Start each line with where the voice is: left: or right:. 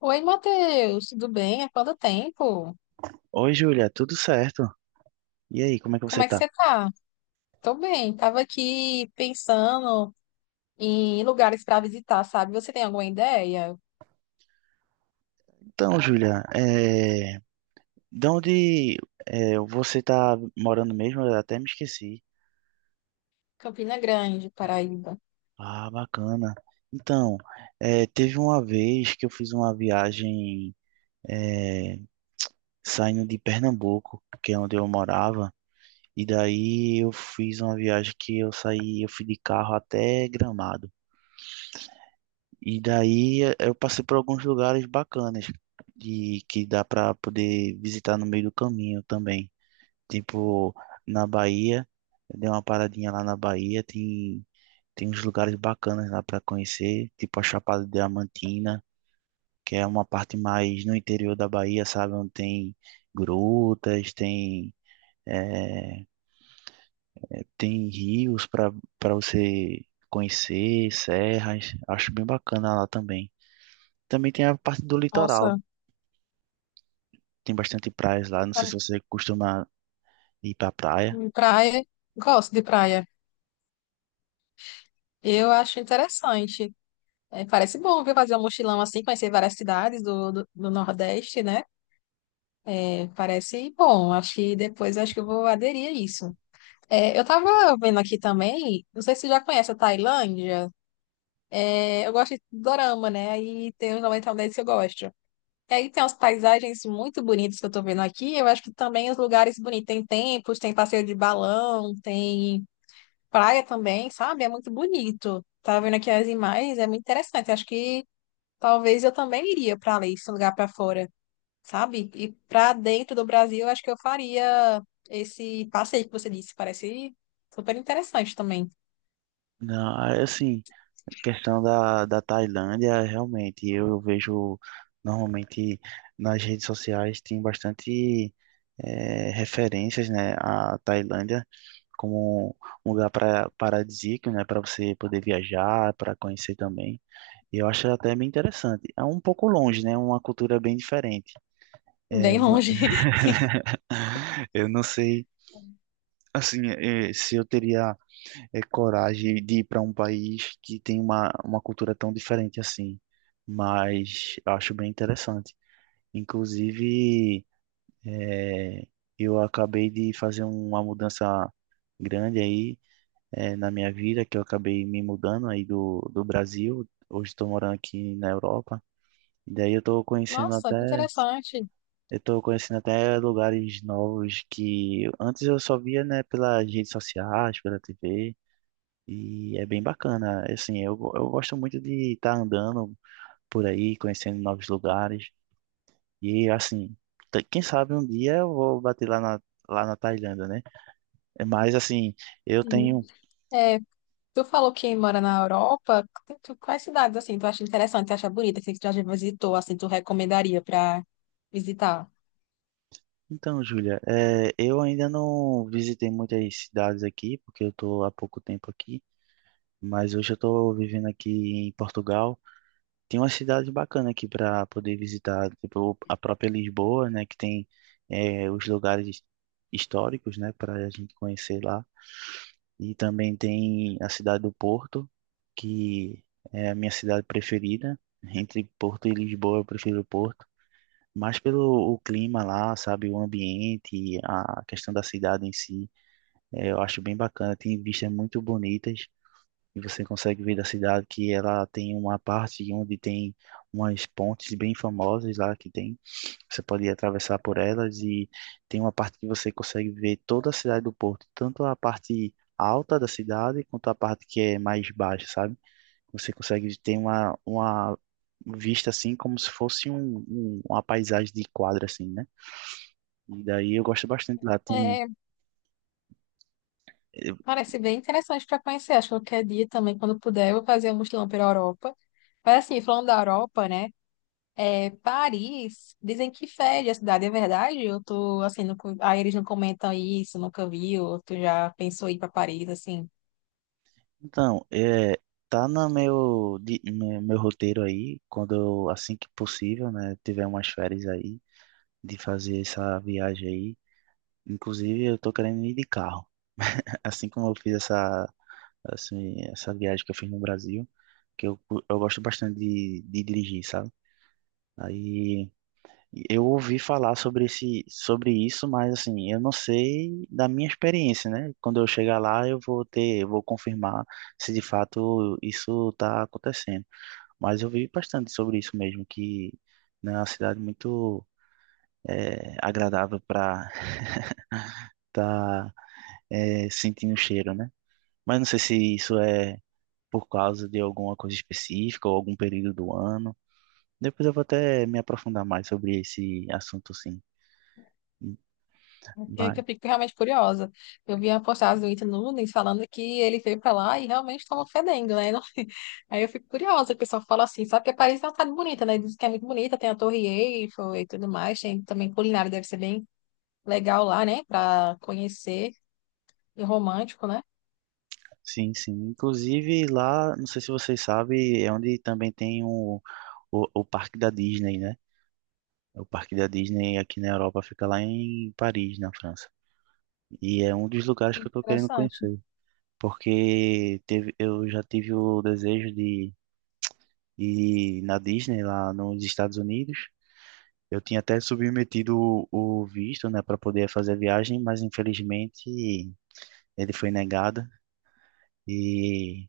left: Oi, Matheus, tudo bem? Há quanto tempo?
right: Oi, Júlia, tudo certo? E aí, como é que
left: Como
right: você
left: é que
right: tá?
left: você tá? Tô bem, tava aqui pensando em lugares para visitar, sabe? Você tem alguma ideia?
right: Então, Júlia, de onde você tá morando mesmo? Eu até me esqueci.
left: Campina Grande, Paraíba.
right: Ah, bacana. Então, teve uma vez que eu fiz uma viagem é, saindo de Pernambuco, que é onde eu morava, e daí eu fiz uma viagem que eu saí, eu fui de carro até Gramado. E daí eu passei por alguns lugares bacanas de que dá para poder visitar no meio do caminho também. Tipo, na Bahia, eu dei uma paradinha lá na Bahia, tem uns lugares bacanas lá para conhecer, tipo a Chapada Diamantina, que é uma parte mais no interior da Bahia, sabe? Onde tem grutas, eh, tem rios para você conhecer, serras. Acho bem bacana lá também. Também tem a parte do litoral.
left: Nossa,
right: Tem bastante praias lá. Não sei
left: pra-
right: se você costuma ir pra praia.
left: praia, gosto de praia. Eu acho interessante. É, parece bom, viu? Fazer um mochilão assim, conhecer várias cidades do Nordeste, né? É, parece bom. Acho que depois acho que eu vou aderir a isso. É, eu tava vendo aqui também, não sei se você já conhece a Tailândia. É, eu gosto de dorama, né? Aí tem os 90 deles que eu gosto. E aí tem as paisagens muito bonitas que eu tô vendo aqui. Eu acho que também os lugares bonitos. Tem templos, tem passeio de balão, tem praia também, sabe? É muito bonito. Tava vendo aqui as imagens, é muito interessante. Acho que talvez eu também iria pra ali, esse lugar pra fora, sabe? E pra dentro do Brasil, eu acho que eu faria esse passeio que você disse. Parece super interessante também.
right: Não, aí, assim, questão da Tailândia, realmente, eu vejo normalmente nas redes sociais tem bastante referências, né, à Tailândia como um lugar para paradisíaco, né, para você poder viajar, para conhecer também. E eu acho até bem interessante. É um pouco longe, né, uma cultura bem diferente.
left: Bem longe.
right: Eu não sei, assim, se eu teria coragem de ir para um país que tem uma cultura tão diferente assim. Mas eu acho bem interessante. Inclusive, é, eu acabei de fazer uma mudança grande aí, na minha vida, que eu acabei me mudando aí do Brasil. Hoje estou morando aqui na Europa. E daí eu estou conhecendo
left: Nossa, que
right: até,
left: interessante.
right: eu tô conhecendo até lugares novos que antes eu só via, né, pelas redes sociais, pela TV. E é bem bacana, assim, eu gosto muito de estar andando por aí, conhecendo novos lugares. E, assim, quem sabe um dia eu vou bater lá na Tailândia, né? É, mas, assim, eu
left: Sim.
right: tenho...
left: É, tu falou que mora na Europa. Quais cidades assim tu acha interessante, tu acha bonita, assim, que tu já visitou, assim, tu recomendaria para visitar?
right: Então, Júlia, é, eu ainda não visitei muitas cidades aqui, porque eu estou há pouco tempo aqui. Mas hoje eu estou vivendo aqui em Portugal. Tem uma cidade bacana aqui para poder visitar, tipo a própria Lisboa, né, que tem os lugares históricos, né, para a gente conhecer lá. E também tem a cidade do Porto, que é a minha cidade preferida. Entre Porto e Lisboa, eu prefiro Porto, mas pelo o clima lá, sabe, o ambiente, a questão da cidade em si, eu acho bem bacana. Tem vistas muito bonitas e você consegue ver da cidade que ela tem uma parte onde tem umas pontes bem famosas lá que tem. Você pode atravessar por elas e tem uma parte que você consegue ver toda a cidade do Porto, tanto a parte alta da cidade quanto a parte que é mais baixa, sabe? Você consegue ter uma vista assim como se fosse uma paisagem de quadra assim, né? E daí eu gosto bastante lá. Tem...
left: É, parece bem interessante para conhecer. Acho que qualquer dia também, quando puder, eu vou fazer um mochilão pela Europa. Mas assim, falando da Europa, né? É, Paris, dizem que fede a cidade, é verdade? Eu tô assim, nunca- aí eles não comentam isso, nunca vi, ou tu já pensou em ir para Paris, assim?
right: Então, é, tá no no meu roteiro aí, quando eu, assim que possível, né, tiver umas férias aí, de fazer essa viagem aí. Inclusive, eu tô querendo ir de carro. Assim como eu fiz essa, assim, essa viagem que eu fiz no Brasil, que eu, eu gosto bastante de dirigir, sabe? Aí eu ouvi falar sobre esse, sobre isso, mas assim, eu não sei da minha experiência, né? Quando eu chegar lá, eu vou ter, eu vou confirmar se de fato isso está acontecendo. Mas eu vi bastante sobre isso mesmo, que né, é uma cidade muito agradável para estar sentindo o cheiro, né? Mas não sei se isso é por causa de alguma coisa específica ou algum período do ano. Depois eu vou até me aprofundar mais sobre esse assunto, sim.
left: Que
right: Mas...
left: eu fico realmente curiosa. Eu vi a postagem do Ita Nunes falando que ele veio pra lá e realmente estava fedendo, né? Não- Aí eu fico curiosa, o pessoal fala assim, sabe que Paris é uma cidade bonita, né? Diz que é muito bonita, tem a Torre Eiffel e tudo mais, tem também culinária, deve ser bem legal lá, né? Pra conhecer e romântico, né?
right: Sim, sim. Inclusive lá, não sei se vocês sabem, é onde também tem o Parque da Disney, né? O Parque da Disney aqui na Europa fica lá em Paris, na França. E é um dos lugares que eu tô querendo
left: Interessante.
right: conhecer, porque teve, eu já tive o desejo de ir na Disney lá nos Estados Unidos. Eu tinha até submetido o visto, né, para poder fazer a viagem, mas infelizmente ele foi negado. E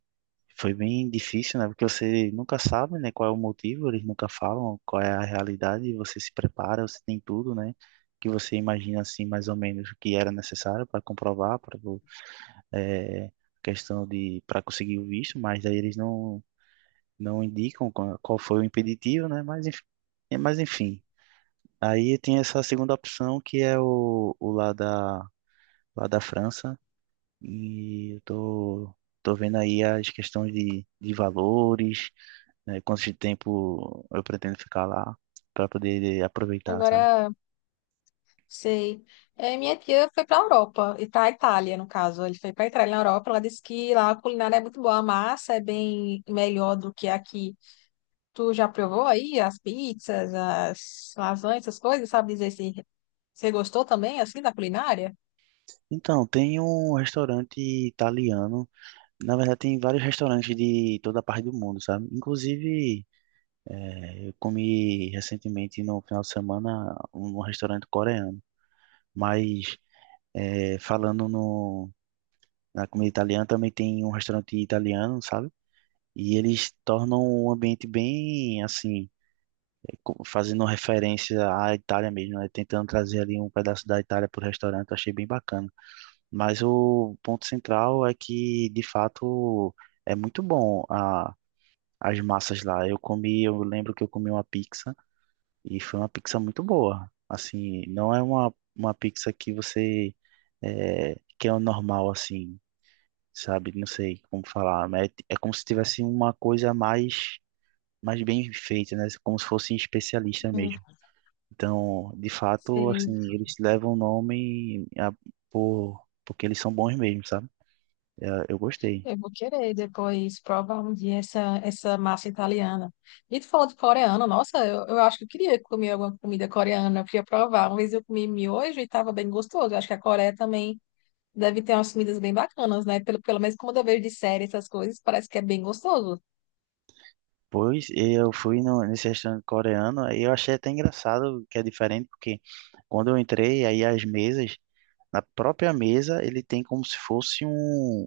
right: foi bem difícil, né? Porque você nunca sabe, né, qual é o motivo, eles nunca falam qual é a realidade, e você se prepara, você tem tudo, né? Que você imagina assim mais ou menos o que era necessário para comprovar, para é, questão de para conseguir o visto, mas aí eles não indicam qual foi o impeditivo, né? Mas enfim, é, mas enfim. Aí tem essa segunda opção que é o lá da França e eu tô vendo aí as questões de valores, né, quanto de tempo eu pretendo ficar lá para poder aproveitar, sabe?
left: Agora, sei. É, minha tia foi para a Europa, e para a Itália, no caso. Ele foi para a Itália, na Europa. Ela disse que lá a culinária é muito boa, a massa é bem melhor do que aqui. Tu já provou aí as pizzas, as lasanhas, essas coisas? Sabe dizer se você gostou também, assim, da culinária?
right: Então, tem um restaurante italiano. Na verdade, tem vários restaurantes de toda a parte do mundo, sabe? Inclusive, eu comi recentemente no final de semana um restaurante coreano. Mas, falando no, na comida italiana, também tem um restaurante italiano, sabe? E eles tornam um ambiente bem assim, fazendo referência à Itália mesmo, né? Tentando trazer ali um pedaço da Itália para o restaurante, eu achei bem bacana. Mas o ponto central é que, de fato, é muito bom as massas lá. Eu comi, eu lembro que eu comi uma pizza e foi uma pizza muito boa. Assim, não é uma pizza que que é o normal assim, sabe? Não sei como falar, mas é como se tivesse uma coisa a mais, mas bem feita, né? Como se fosse especialista
left: Hum,
right: mesmo. Então, de fato,
left: Sei,
right: assim, eles levam por, porque eles são bons mesmo, sabe? Eu gostei.
left: eu vou querer depois provar um dia essa massa italiana. E tu falou de coreano, nossa, eu acho que eu queria comer alguma comida coreana, eu queria provar. Uma vez eu comi miojo e estava bem gostoso. Eu acho que a Coreia também deve ter umas comidas bem bacanas, né? Pelo menos como eu vejo de série, essas coisas, parece que é bem gostoso.
right: Pois eu fui no, nesse restaurante coreano e eu achei até engraçado que é diferente, porque quando eu entrei, aí as mesas... Na própria mesa, ele tem como se fosse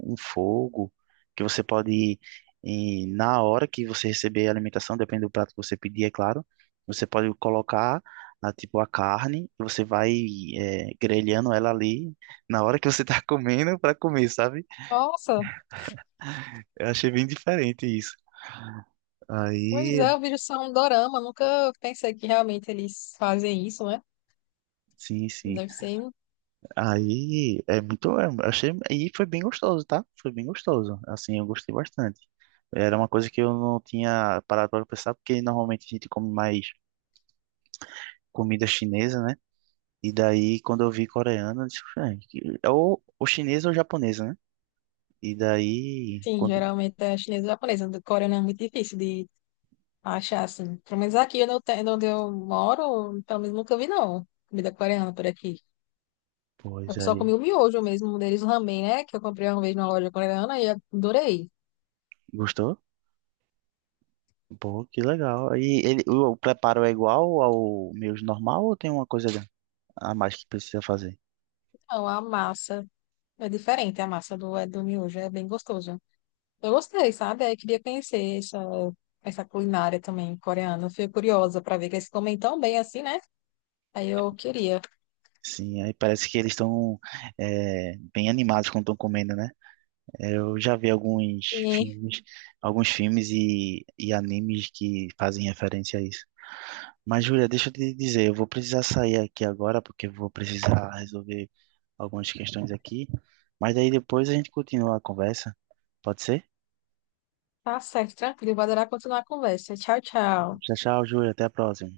right: um fogo que você pode, na hora que você receber a alimentação, depende do prato que você pedir, é claro, você pode colocar tipo a carne e você vai grelhando ela ali na hora que você tá comendo para comer, sabe?
left: Nossa,
right: Eu achei bem diferente isso. Aí,
left: pois é, eu vejo só um dorama, nunca pensei que realmente eles fazem isso, né?
right: sim, sim.
left: Deve ser,
right: Aí é muito. É, achei, e foi bem gostoso, tá? Foi bem gostoso. Assim, eu gostei bastante. Era uma coisa que eu não tinha parado para pensar, porque normalmente a gente come mais comida chinesa, né? E daí, quando eu vi coreano, eu disse, "Ah, ou chinesa ou japonesa, né? E daí,
left: enfim,
right: quando,
left: geralmente é chinesa e japonesa, do coreano é muito difícil de achar, assim. Pelo menos aqui onde onde eu moro, pelo menos nunca vi, não, comida coreana por aqui.
right: pois
left: Eu só
right: aí,
left: comi o miojo mesmo, um deles, o ramen, né? Que eu comprei uma vez numa loja coreana e adorei.
right: gostou? Pô, que legal. E ele, o preparo é igual ao meu normal ou tem uma coisa a mais que precisa fazer?
left: Então, a massa é diferente, a massa do, é do miojo é bem gostoso. Eu gostei, sabe? Aí queria conhecer essa culinária também coreana. Eu fiquei curiosa para ver que eles comem tão bem assim, né? Aí eu queria.
right: Sim, aí parece que eles estão bem animados quando estão comendo, né? Eu já vi
left: E
right: filmes, alguns filmes e animes que fazem referência a isso. Mas, Júlia, deixa eu te dizer, eu vou precisar sair aqui agora, porque eu vou precisar resolver algumas questões aqui. Mas daí depois a gente continua a conversa. Pode ser?
left: tá certo, tranquilo. Vou adorar continuar a conversa. Tchau, tchau.
right: Tchau, tchau, Júlia. Até a próxima.